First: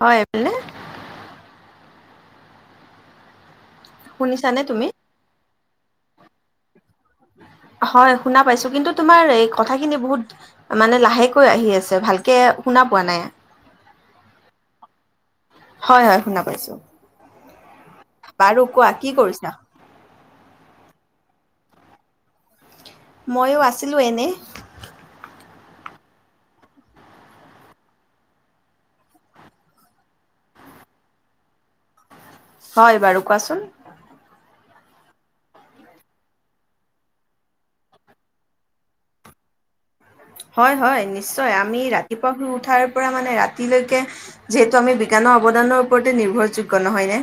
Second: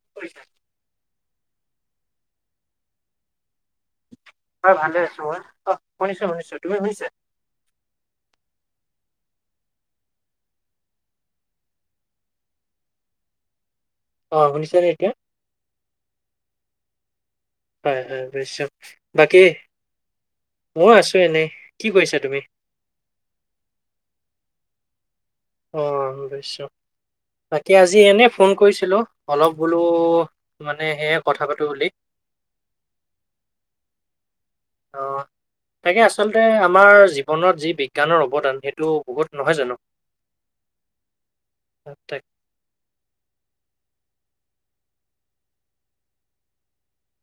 হয় বলে [unintelligible] শুনিছানে হয় তুমি? ভালে আছো মই। অ', শুনিছো-শুনিছো তুমি শুনিছে? [unintelligible] হয়, শুনা পাইছো কিন্তু তুমাৰ এই কথা খিনি বহুত মানে লাহেকৈ আহি আছে ভালকে শুনা পোৱা নাই। অ শুনিছানে এতিয়া? হয়-হয় শুনা পাইছো। হয়-হয় বাৰু বোজিছো। কোৱা কি কৰিছা? বাকী--মই আছো এনেই। কি কৰিছা তুমি? ময়ো আছিলোঁ এনে। অ', হুবেইছ্যক [unintelligible] বাকী আজি এনেই ফোন কৰিছিলো, অলপ বোলো মানে সেয়ে কথা পাতো বুলি। হয় বাৰু কোৱাচোন? অ', তাকে আচলতে আমাৰ জীৱনত যি বিজ্ঞানৰ অৱদান সেইটো বহুত নহয় জানো? হয়-হয় নিশ্চয়, আমি তাক- ৰাতিপুৱা শুই উঠাৰ পৰা মানে ৰাতিলৈকে যিহেতু আমি বিজ্ঞানৰ অৱদানৰ ওপৰতে নিৰ্ভৰযোগ্য নহয়নে?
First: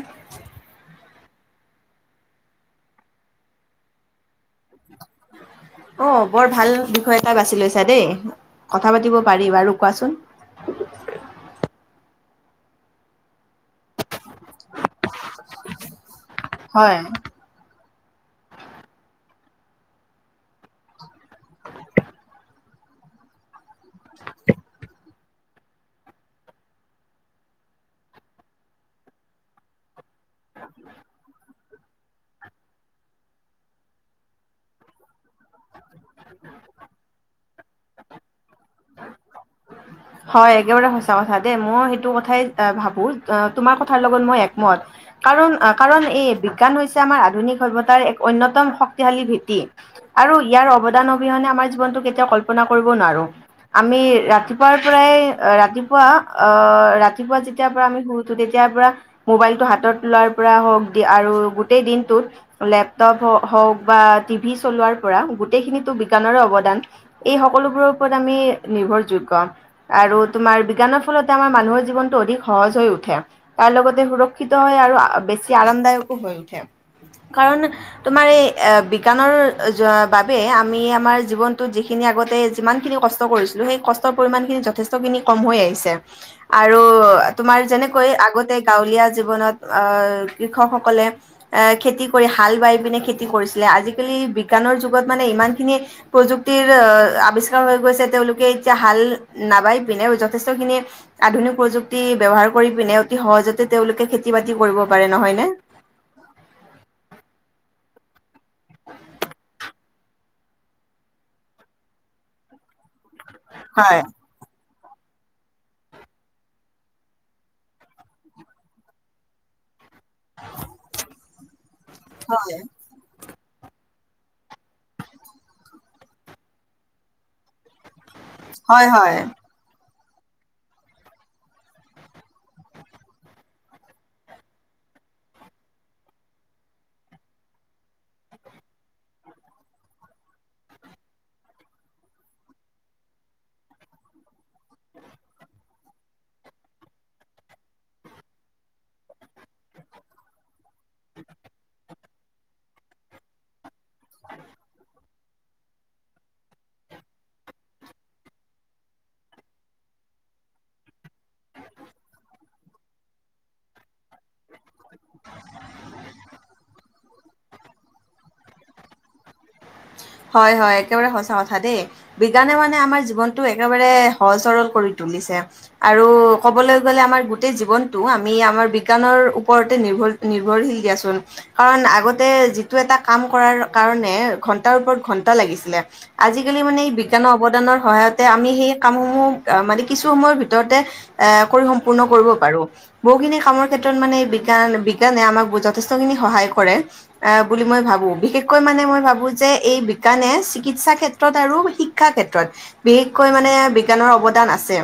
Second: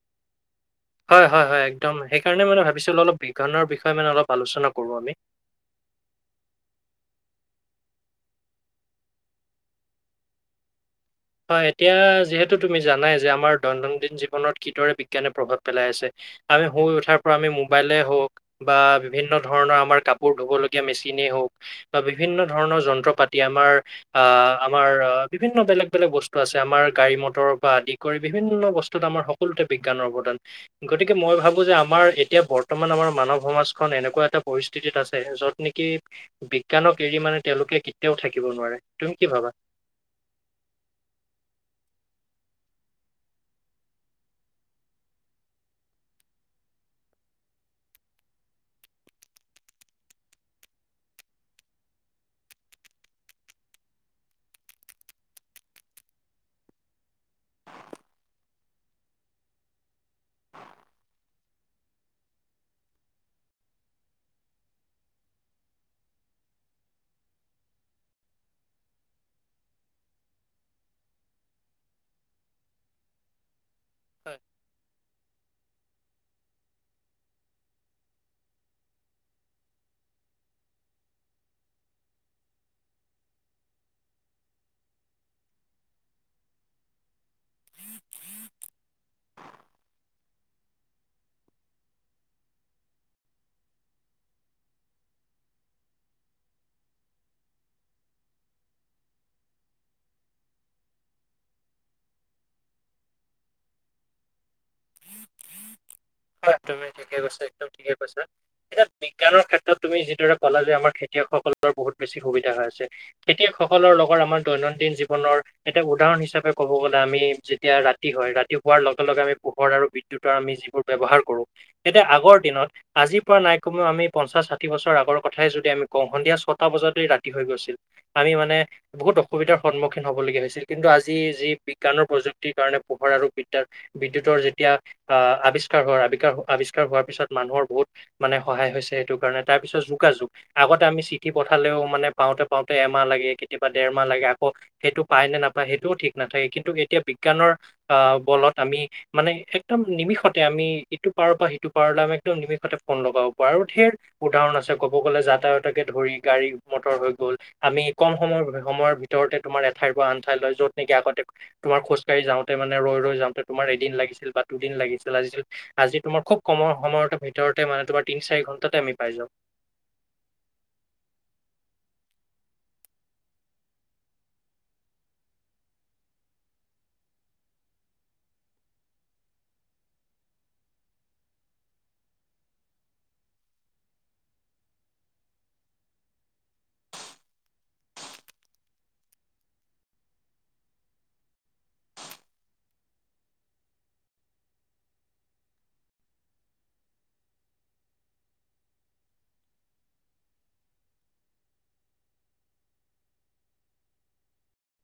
হয়-হয়-হয় একদম সেইকাৰণে মানে ভাবিছিলোঁ অলপ বিজ্ঞানৰ বিষয়ে মানে অলপ আলোচনা কৰোঁ আমি। অ', বৰ ভাল বিষয় এটা বাছি লৈছা দেই, কথা পাতিব পাৰি। বাৰু কোৱাচোন? [inaudible] হয়, এতিয়া যিহেতু তুমি জানাই যে আমাৰ দৈনন্দিন জীৱনত কিদৰে বিজ্ঞানে প্ৰভাৱ পেলাই আছে। আমি শুই হয় উঠাৰ পৰা আমি মোবাইলে হওক বা বিভিন্ন ধৰণৰ আমাৰ কাপোৰ ধুব লগগীয়া মেচিনেই হওক বা বিভিন্ন ধৰণৰ যন্ত্ৰ পাতি আমাৰ আ, আমাৰ আ, আমাৰ বিভিন্ন বেলেগ বিলাক বস্তু আছে আমাৰ গাড়ী মটৰ পৰা আদি কৰি বিভিন্ন বস্তুত আমাৰ সকলোতে বিজ্ঞানৰ অৱদান গতিকে মই ভাবোঁ যে আমাৰ এতিয়া বৰ্তমান আমাৰ মানৱ সমাজখন এনেকুৱা এটা পৰিস্থিতিত আছে য'ত নেকি কি বিজ্ঞানক এৰি মানে তেওঁলোকে কেতিয়াও থাকিব নোৱাৰে, তুমি কি ভাবা? হয় একেবাৰে সঁচা কথা দেই, মই সেইটো কথাই ভাবো তোমাৰ কথাৰ লগত মই একমত কাৰণ কাৰণ এই বিজ্ঞান হৈছে আমাৰ আধুনিক সভ্তাৰ এক অন্যতম শক্তিশালী ভেটি আৰু ইয়াত অৱদান অহনে আমাৰ জীৱন টো কেতিয়াও কল্পনা কৰিব নোৱাৰো। আমি ৰাতিপুৱাৰ পৰাই আ, ৰাতিপুৱা আ, ৰাতিপুৱা যেতিয়াৰ পৰা আমি শুই উঠোঁ তেতিয়া পৰা মোবাইল টো হাতত তলোৱাৰ পৰা হওক দি আৰু গো গোটেই দিনটোত লেপটপ হওক বা টিভি চলোৱাৰ পৰা গোটেইখিনিতো বিজ্ঞানৰ অৱদান। এই সকলোবোৰৰ ওপৰত আমি নিৰ্ভৰযোগ্য আৰু তোমাৰ বিজ্ঞানৰ ফলতে আমাৰ মানুহৰ জীৱনটো অধিক সহজ হৈ উঠে। তাৰ লগতে সুৰক্ষিত হয় আৰু বেছি আৰৰামদায়কো হৈ উঠে। কাৰণ তোমাৰ এই আ, বিজ্ঞানৰ জুৱা বাবে আমি আমাৰ জীৱনটো যিখিনি আগতে যিমান খিনি কষ্ট কৰিছো হেই কষ্ট পৰিমাণ খিনি যথেষ্ট খিনী কম হৈ আহিছে আৰু তোমাৰ যেনেকৈ আগতে গাঁৱলীয়া জীৱনত আ, কৃষকসকলে আ, খেতি কৰি হাল বাই পিনে খেতি কৰিছে। আজিকালি বিজ্ঞানৰ যুগত মানে ইমান খিনি প্ৰযুক্তিৰ আ, আৱিষ্কাৰ হৈ গৈছে তেওঁলোক এতিয়া হাল নাবাই পিনে যথেষ্ট খিনি, আধুনিক প্ৰযুক্তি ব্যৱহাৰ কৰি পিনে অতি স সহজতে তেওঁলোকে খেতি বাতি কৰিব পাৰে নহয় নে? হয় তুমি ঠিকে কৈছ একদম ঠিকে কৈছা, এতিয়া বিজ্ঞানৰ ক্ষেত্ৰত তুমি যিদৰে কলা যে আমাৰ খেতি খেতিয়ক সকলৰ বহুত বেছি সুবিধা হৈ আছে, খেতিয়কসকলৰ হয় লগত আমাৰ দৈনন্দি দৈনন্দিন জীৱনৰ এটা উদাহৰণ হিচাপে ক'ব গ'লে আমি যেতিয়া ৰাতি হয়, ৰাতি হোৱাৰ লগে লগে আমি পোহৰ আৰু দুটা আমি যিবোৰ ব্যৱহাৰ কৰো তেতিয়া আগৰ হয় দিনত আজি আজিৰ পৰা নাই কমও আমি পঞ্চাশ, ষাঠি বছৰ আগৰ কথাই যদি আমি কওঁ, সন্ধিয়া ছটা বজাততেৰি ৰাতি হৈ গৈছিল। আমি মানে হয়, হয়। বহুত অসুবিধাৰ সন্মুখ খিন হ'বলগীয়া হৈছিল, কিন্তু আজি যি বিজ্ঞানৰ প্ৰযুক্তিৰ কাৰণে পোহৰ আৰু বিদ্যাৰ বিদ্যুতৰ যেতিয়া অ আবিছ বিষ্কাৰ হোৱাৰ আ আৱিষ্কাৰ হোৱাৰ পিছত মানুহৰ বহুত মানে সহায় হৈছে। সেইটো কাৰণে তাৰ পিছত যোগাযোগ আগতে আমি চিঠি পঠালেও মানে পাওঁতে পাওঁতে এমাহ লাগে কেতিয়াবা দেৰমাহ লাগে আকৌ সেইটো পায় নে নাপায় সেইটোও ঠিক নাথাকে। কিন্তু এতিয়া বিজ্ঞানৰ আহ বলত আমি মানে একদম নিমিষত আমি ইটো পাৰৰ পৰা সিটো পাৰলৈ আমি একদম নিমিষতে ফোন লগাব পাৰো। আৰু ধেৰ উদাহৰণ আছে ক'ব গ'লে আটাইতাকে ধৰি গাড়ী মটৰ হৈ গ'ল, আমি কম সময় সময়ৰ ভিতৰতে তোমাৰ এঠাইৰ পৰা আন ঠাই য'ত নেকি আগতে তোমাৰ খোজকাঢ়ি যাওঁতে মানে ৰৈ ৰৈ যাওঁতে তোমাৰ এদিন লাগিছিল বা দুদিন লাগিছিল আজি তোমাৰ খুব কমৰ সময়তে ভিতৰতে মানে তোমাৰ তিন, চাৰি ঘন্টাতে আমি পাই যাওঁ। হয়, হয়। একেবাৰে সঁচা কথা দেই। বিজ্ঞানে মানে আমাৰ জীৱনটো একেবাৰে সহজ সৰল কৰি তো তুলিছে আৰু কবলৈ গলে আমাৰ গোটেই জীৱনটো আমি আমাৰ বিজ্ঞানৰ ওপৰতে নিৰ্ভৰ নিৰ্ভৰশীল দিয়াচোন, কাৰণ আগতে যিটো এটা কামকৰাৰ কাৰণে ঘণ ঘণ্টাৰ ওপৰত ঘণ্টা লাগিছিলে, আজি কালি মানে এই বিজ্ঞানৰ অৱদানৰ সহায়তে আমি হেই কাম সমূহ আহ মানে কিছু সময়ৰ ভিতৰতে এ কৰি সম্পূৰ্ণ কৰিব পাৰো। বহুখিনি কামৰ ক্ষেত্ৰত মানে বিজ্ঞান মানে বিজ্ঞানে অমাক বুজোৱা যথেষ্ট খিনি সহায় কৰে আঁহ বুলি মই ভাবোঁ। বিশেষ কৈ মানে মই ভাবো যে এই বিজ্ঞানে চিকিৎসা ক্ষেত্ৰত আৰু শিক্ষা ক্ষেত্ৰত বিশেষকৈ মানে বিজ্ঞানৰ অৱদান দান আছে।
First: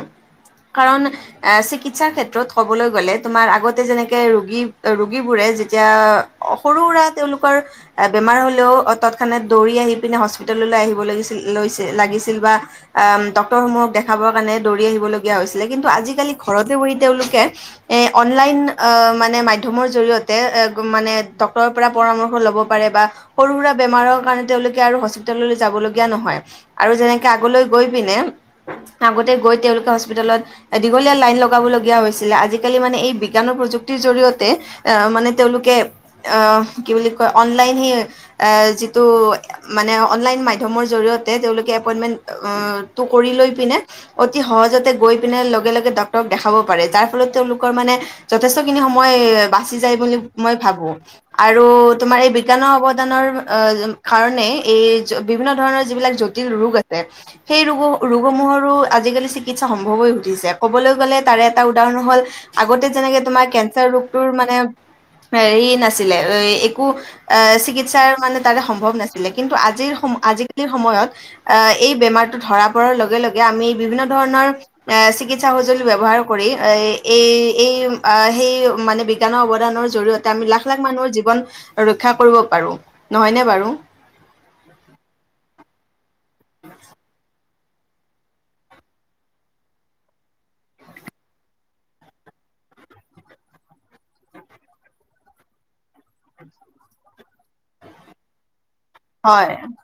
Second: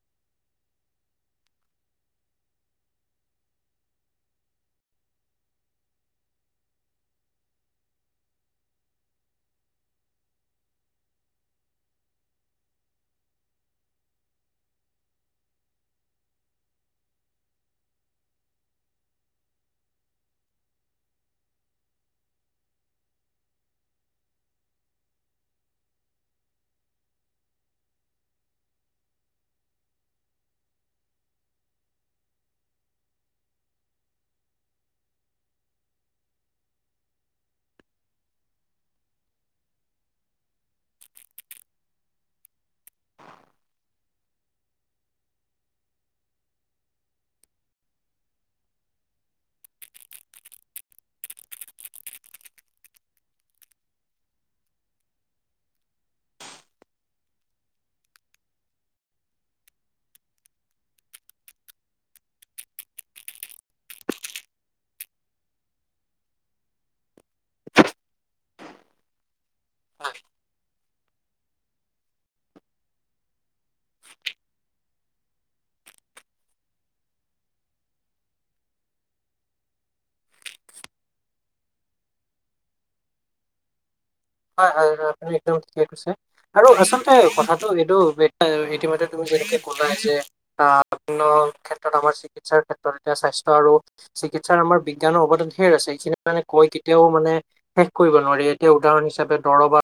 কাৰণ এ চিকিৎসাৰ ক্ষেত্ৰত ক'বলৈ গ'লে তোমাৰ আগতে যেনেকে ৰোগী ৰোগীবোৰে যেতিয়া সৰু সুৰা তেওঁলোকৰ বেমাৰ হলেও অ তত ক্ষনাত দৌৰি আহি পিনে হস্পিতাললৈ আহিব লিছিল লৈছিল লাগিছিল বা অম ডক্তৰ সমূহক দেখাব ৰৰ কাৰনে দৌৰী আহিব লগীয়া হৈছিলে। কিন্তু আজি কালি ঘৰতে বহি তেওঁলোকে এ অনলাইন আ মানে মাধ্যমৰ জৰিয়তে উ মানে ডক্তৰৰ পৰা পৰামৰ্শ ল'ব পাৰে বা সৰু সুৰা বেমাৰৰ কাৰণে তেওঁলোকে আৰু হস্পিতাললৈ যাব লগা নহয় আৰু যেনেকে আগলৈ গৈ পিনে আগতে গৈ তেওঁলোকে হস্পিতালত দীঘলীয়া লাইন লগাব লগীয়া হৈছিলে। আজিকালি মানে এই বিজ্ঞানৰ প্ৰযুক্তি প্ৰযুক্তিৰ জৰিয়তে এ মানে তেওঁলোকে আহ কি বুলি কয় অনলাইন এ যিটো মানে অনলাইন মাধ্যমৰ জৰিয়তে তেওঁলোকে এপইনমেন্টটো কৰি লৈ পিনে অতি সহজতে গৈ পিনে লগে লগে ডক্তৰক দেখাব পাৰে যাৰ ফলত তেওঁলোকৰ মানে যথেষ্টখিনি সময় বাচি যায় বুলি মই ভাবো আৰু তোমাৰ এই বিজ্ঞানৰ অৱ দানৰ কাৰণে এই বিভিন্ন ধৰণৰ যিবিলাক জটিল ৰোগ আছে সেই ৰোগৰ ৰোগসমূহৰো আজিকালি চিকিৎসা সম্ভৱ হৈ উঠিছে। ক'বলৈ গ'লে তাৰে এটা উদাহৰণ হল আগতে যে তোমাৰ কেনচাৰ ৰোগটোৰ মানে হে নাছিলে একো চিকিত চাৰ মানে তাৰে সম্ভৱ নাছিলে। কিন্তু আজিৰ আজিকালিৰ সময়ত আহ এই বেমাৰটো ধৰা পৰাৰ লগে লগে আমি বিভিন্ন ধৰণৰ এ চি চিকিৎসা সঁজুলি ব্যৱহাৰ কৰি এই এই সেই মানে বিজ্ঞানৰ অৱদানৰ জৰিয়তে আমি লাখ-লাখ মানুহৰ জীৱন ৰক্ষা কৰিব পাৰো, নহয়নে বাৰু? হয়, হয়, হয়। আপুনি একদম ঠিকেই কৈছে। আৰু আচলতে কথা এইটো ইতিমধ্যে তুমি যেনেকে কলাই যে আহ বিভিন্ন ক্ষেত্ৰত আমাৰ চিকিৎসা ক্ষেত্ৰত এতিয়া স্বাস্থ্য আৰু চিকিৎসাৰ আমাৰ বিজ্ঞানৰ অৱদান ধেৰ আছে। এইখিনি মানে কৈ কেতিয়াও মানে শেষ কৰিব নোৱাৰি। এতিয়া উদাহৰণ হিচাপে হয় দৰৱৰ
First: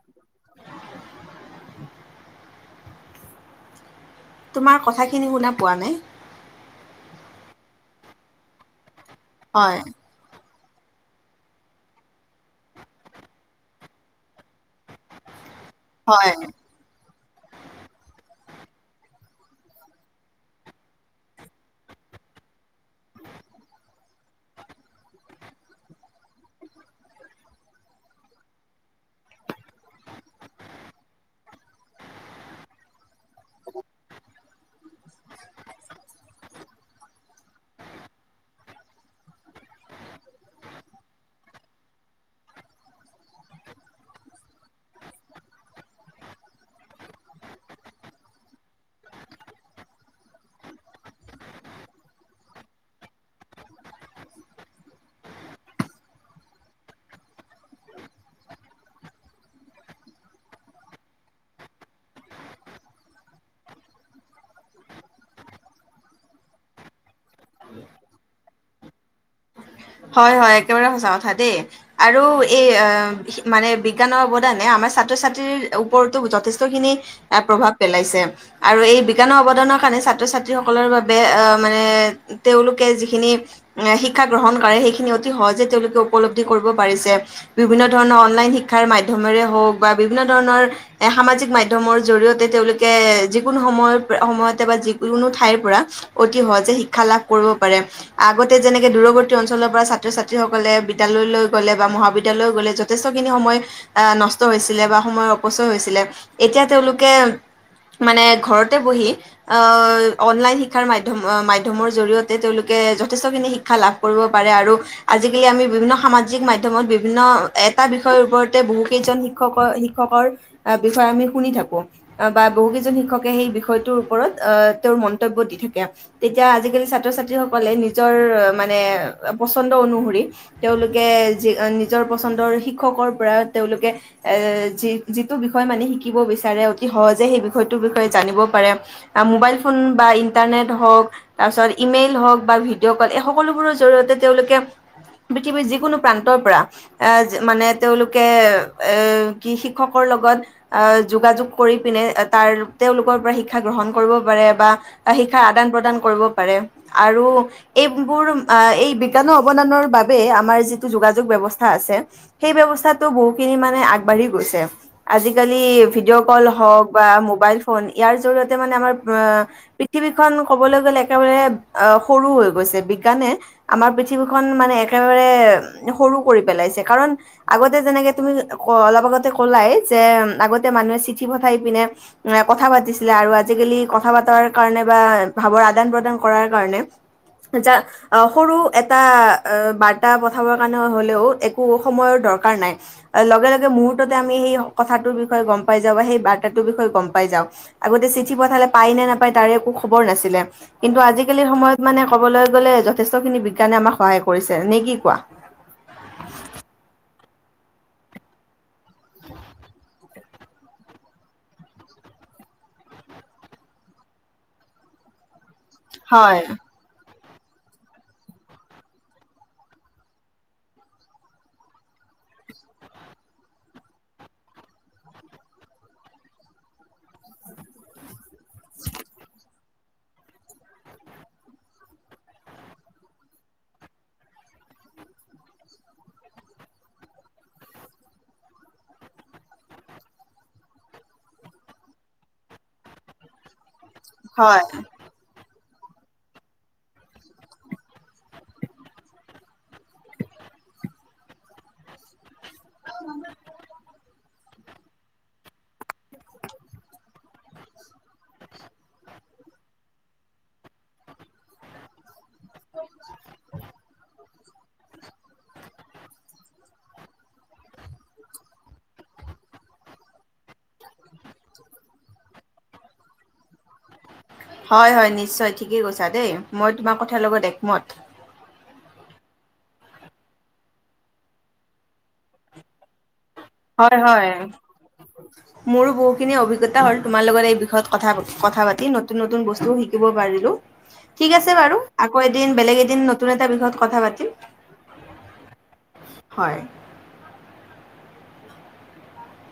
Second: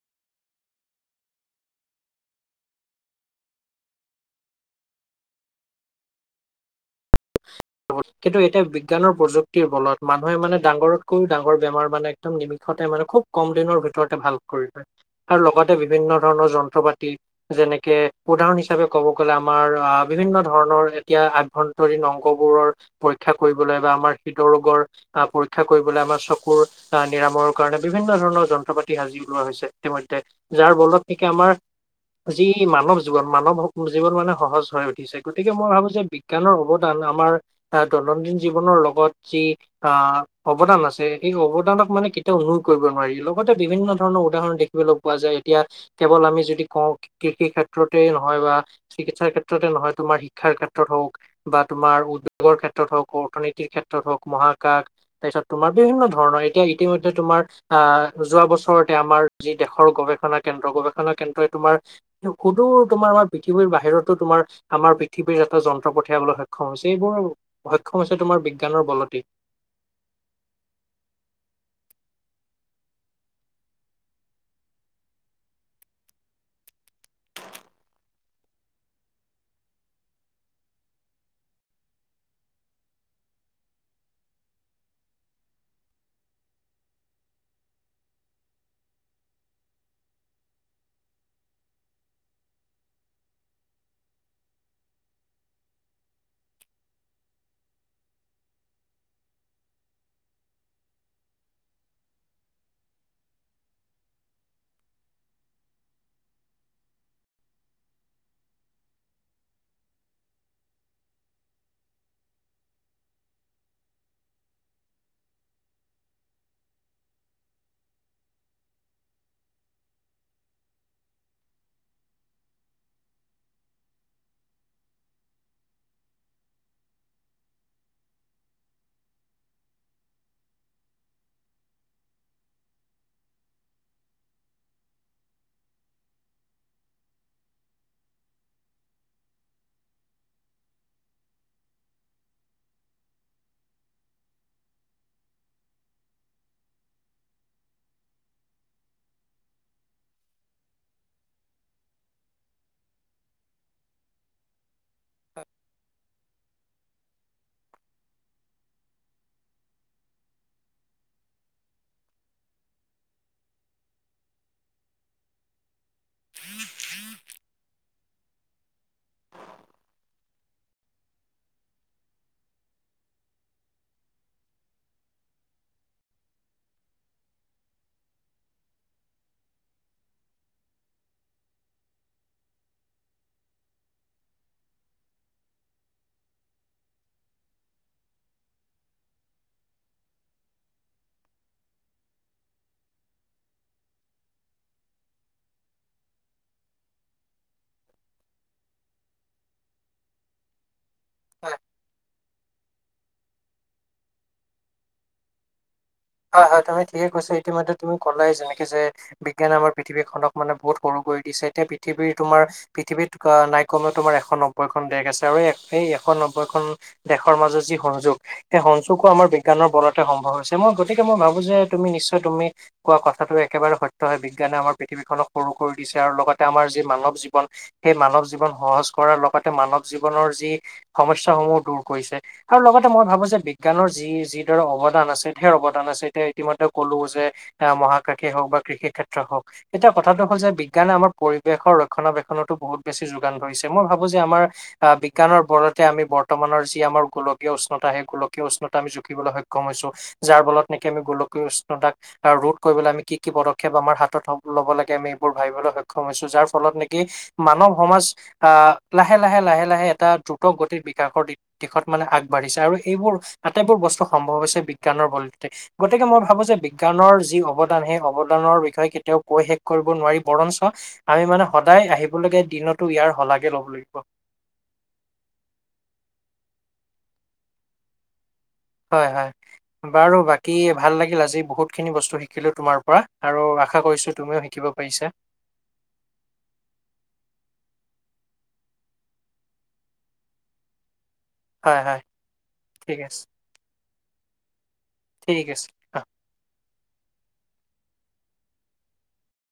তোমাৰ কথাখিনি শুনা পোৱা নাই। কিন্তু এতিয়া বিজ্ঞানৰ প্ৰযুক্তিৰ হয়, বলত মানুহে মানে ডাঙৰতকৈও ডাঙৰ বেমাৰ মানে একদম নিমিষতে মানে খুব কম দিনৰ ভিতৰতে ভাল কৰি লয় আৰু লগত তে বিভিন্ন হয়, ধৰণৰ যন্ত্ৰ পাতি যেনেকে উদাহৰণ হিচাপে ক'ব গ'লে আমাৰ আহ বিভিন্ন ধৰণৰ এতিয়া আভ্যন্তৰীণ অংশ খবোৰৰ পৰীক্ষা কৰিবলৈ বা আমাৰ হৃদ ৰোগৰ আহ পৰীক্ষা কৰিবলৈ আমাৰ চকুৰ আহ নিৰাময়ৰ কাৰণে বিভিন্ন ধৰণৰ যন্ত্ৰ পাতি সাজি ওলোৱা হৈছে ইতিমধ্যে। যাৰ বলত নেকি আমাৰ আ যি মানৱ জীৱন মানৱ জীৱন মানে সহজ হৈ উঠিছে। গতিকে মই ভাবো যে বিজ্ঞানৰ অৱদান আমাৰ আহ দৈনন্দিন জীৱনৰ লগত যি আ অৱদান আছে সেই অৱদানক মানে কেতিয়াও অনু কৰিব নোৱাৰি। লগতে বিভিন্ন ধৰণৰ উদাহৰণ দেখিবলৈ পোৱা যায়। এতিয়া কেৱল আমি যদি কওঁ কৃষি ক্ষেত তে নহয় বা চিকিৎস ক্ষেত্ৰতে নহয় তোমাৰ শিক্ষাৰ ক্ষেত্ৰত হওঁক বা তোমাৰ উদ যোগৰ ক্ষেত্ৰত হওক অৰ্থনীতিৰ ক্ষেত্ৰত হওক মহাকাশ তাৰপিছত তোমাৰ বিভিন্ন ধৰণৰ এতিয়া ইতিমধ্যে তোমাৰ আহ যোৱা বছৰতে আমাৰ যি দেশৰ গ গৱেষণা কেন্দ্ৰ গৱেষণা কেন্দ্ৰই তোমাৰ সুদোৰ তোমাৰ আমাৰ পৃথিৱীৰ বাহিৰতো তোমাৰ আমাৰ পৃথিৱীৰ এটা যন্ত্ৰ পঠিয়াবলৈ সক্ষম হৈছে এইবোৰ সক্ষম হৈছে তোমাৰ বিজ্ঞানৰ বলতেই হয় হয় একেবাৰে সচা কথা দেই আৰু এই মানে বিজ্ঞানৰ অৱদানে আমাৰ ছাত্ৰ ছাত্ৰীৰ ওপৰতো যথেষ্টখিনি প্ৰভাৱ পেলাইছে আৰু এই বিজ্ঞানৰ অৱদানৰ কাৰ ছাত্ৰ ছাত্ৰীসকলৰ বাবে মানে তেওঁলোকে যিখিনি শিক্ষা গ্ৰহণ কৰে সেইখিনি অতি সহজে তেওঁলোকে উপলব্ধি কৰিব পাৰিছে বিভিন্ন ধৰণৰ অনলাইন শিক্ষাৰ মাধ্যমেৰে হও বা বিভিন্ন ধৰণৰ এ সামাজিক মাধ্যমৰ জৰিয়তে তেওঁলোকে যিকোনো সময় সময়ত বা যিকোনো ঠাইৰ পৰা অতি সহজে শিক্ষা লাভ কৰিব পাৰে আগতে যেনেকে দূৰৱৰ্তী অঞ্চলৰ পৰা ছাত্ৰ ছাত্ৰীসকলে বিদ্যালয়লৈ গ'লে বা মহাবিদ্যালয় গলে যথেষ্টখিনি সময় আহ ন নষ্ট হৈছিলে বা সময়ৰ অপচয় হৈছিলে এতিয়া তেওঁলোকে মানে ঘৰতে বহি আহ অনলাইন শিক্ষাৰ মাধ্যম মাধ্যমৰ জৰিয়তে তেওঁলোকে যথেষ্টখিনি শিক্ষা লাভ কৰিব পাৰে আৰু আজিকালি আমি বিভিন্ন সামাজিক মাধ্যমত বিভিন্ন এটা বিষয়ৰ ওপৰতে বহু কেইটা এজন শিক্ষকৰ শিক্ষকৰ বিষয়ে আমি শুনি থাকো বা বহু কেইজন শিক্ষকে সেই বিষয়টো ওপৰত তেওঁ মন্তব্য দি থাকে তেতিয়া আজিকালিৰ ছাত্ৰ ছাত্ৰীসকলে নিজৰ মান মানে পচন্দ অনুসৰি তেওঁলোকে নিজৰ পচন্দৰ শিক্ষকৰ পৰা তেও তেওঁলোকে এ যি যিটো বিষয় মানে শিকিব বিচাৰে অতি সহজে সেই বিষয়টোৰ বিষয়ে জানিব পাৰে মোবাইল ফোন বা ইণ্টাৰনেট হওক তাৰপাছত ইমেইল হওক বা ভিডিঅ কলে সকলোবোৰৰ জৰিয়তে তেওঁলোকে পৃথিৱীৰ যিকোনো প্ৰান্তৰ পৰা এ মানে তেওঁলোকে এ কি শিক্ষকৰ লগত আহ যোগাযোগ কৰি পিনে তাৰ তেওঁলোকৰ পৰা শিক্ষা গ্ৰহণ কৰিব পাৰে বা শিক্ষাৰ আদান প্ৰদান কৰিব পাৰে আৰু এই বোৰ এই বিজ্ঞানৰ অৱদানৰ বাবে আমাৰ যিটো যোগাযোগ ব্যৱস্থা আছে সেই ব্যৱস্থাত টো বহু খিনি মানে আগবাঢ়ি গৈছে আজিকালি ভিডিঅ' কল হওক বা মোবাইল ফোন ইয়াৰ জৰিয়তে মানে আমাৰ অ পৃথিৱীখন কবলৈ গ'লে একেবাৰে অ সৰু হৈ গৈছে বিজ্ঞানে আমাৰ পৃথিৱীখন মানে একেবাৰে সৰু কৰি পেলাইছে কাৰণ আগতে যেনেকে তুমি অ অলপ আগতে কলাই যে আগতে মানুহে চিঠি পঠাই পিনে কথা পাতি তিছিলে আৰু আজিকালি কথা পতাৰ কাৰণে বা ভাৱৰ আদান প্ৰদান কৰাৰ কাৰণে যা সৰু এটা বাৰ্তা পঠাবৰ কাৰণে হ'লেও একো সময়ৰ দৰকাৰ নাই লগে লগে মুহুৰ্ততে আমি সেই কথা টোৰ বিষয়ে গম পাই যাওঁ বা সেই বাৰ্তাটোৰ বিষয়ে গম পাই যাওঁ আগতে চিঠি পঠালে পায় নে নাপায় তাৰে একো খবৰ নাছিলে কিন্তু আজিকালি সময়ত মানে ক'বলৈ গ'লে যথেষ্টখিনি বিজ্ঞানে আমাক সহায় কৰিছে নে কি কোৱা হয় হয় তুমি ঠিকে কৈছ ইতিমধ্যে তুমি ক'লাই যেনেকে যে বিজ্ঞান আমাৰ পৃথিৱীখনক মানে বহুত সৰু কৰি দিছে এতিয়া পৃথিৱীৰ তোমাৰ পৃথিৱীত নাই কমেও তোমাৰ এশ নব্বৈখন দেশ আছে আৰু সেই এশ হয় নব্বৈ খন দেশৰ মাজত যি সংযোগ সেই সংযোগো আমাৰ বিজ্ঞানৰ বলতে সম্ভৱ হৈছে মই গতিকে মই ভাবো যে তুমি নিশ্চয় তুমি কোৱা কথাটো একেবাৰে সত্য হয় বিজ্ঞানে আমাৰ পৃথিৱীখনক সৰু কৰি দিছ ছে আৰু লগতে আমাৰ যি মানৱ জীৱন সেই মানৱ জীৱন সহজ কৰাৰ লগতে মানৱ জীৱনৰ যি সমস্যাসমূহ দূৰ কৰিছে আৰু লগতে মই ভাবো যে বিজ্ঞানৰ যি যিদৰে অৱ অৱদান আছে হে অৱ দান আছে এতিয়া ইতিমধ্যে কলো যে এ মহাকাশেই হওক বা কৃষি ক্ষেত্ৰ হওক এতিয়া কথাটো হ'ল যে বি বিজ্ঞানে আমাৰ পৰিৱেশৰ ৰক্ষণাবেক্ষণতো বহুত বেছি যোগান ধৰিছে মই ভাবো যে আমাৰ হয় বিজ্ঞানৰ বলতে তে আমি বৰ্তমানৰ যি আমাৰ গোলকীয় উষ্ণতা সেই গোলকীয় উষ্ণতা আমি জুখিবলৈ সক্ষম হৈছো যাৰ বলত তেনেকে আমি গোলকীয় উষ্ণতাক ৰোধ কৰিবলৈ আমি কি কি পদক্ষেপ আমাৰ হাতত হ'ম লব লাগে আমি এইবোৰ ভাবিবলৈ সক্ষম হৈছো যাৰ ফলত নেকি মানৱ সমাজ আহ লাহে লাহে লাহে লাহে এটা দ্ৰুত গতিৰ বিকাশৰ দিশত মানে আগবাঢ়িছে আৰু এইবোৰ আটাইবোৰ বস্তু সম্ভৱ হৈছে বিজ্ঞানৰ বলত তে গতিকে মই ভাবো যে বিজ্ঞানৰ যি অৱদান সেই অৱদানৰ বিষয়ে কেতিয়াও কৈ শেষ কৰিব নোৱাৰি বৰ। ঞ্চ আমি মানে সদায় আহিবলগীয়া দিনতো ইয়াৰ শলাগে লব লাগিব। হয় হয় নিশ্চয় ঠিকেই কৈছা দেই মই তোমাৰ কথাৰ লগত একমত। হয় হয় বাৰু বাকী ভাল লাগিল আজি বহুত খিনি বস্তু শিকিলো তোমাৰ পৰা আৰু আশা হয় কৰিছো হয় তুমিও শিকিব পাৰিছা। মোৰো বহুখিনি অভিজ্ঞতা হ'ল তোমাৰ লগত এই বিষয়ত কথা পা কথা পাতি নতুন নতুন বস্তু শিকিব পাৰিলো ঠিক আছে হয় বাৰু হয় আকৌ এদিন বেলেগ ঠিক এদিন আছে নতুন এটা বিষয়ত কথা পাতিম ঠিক আছে হ হয়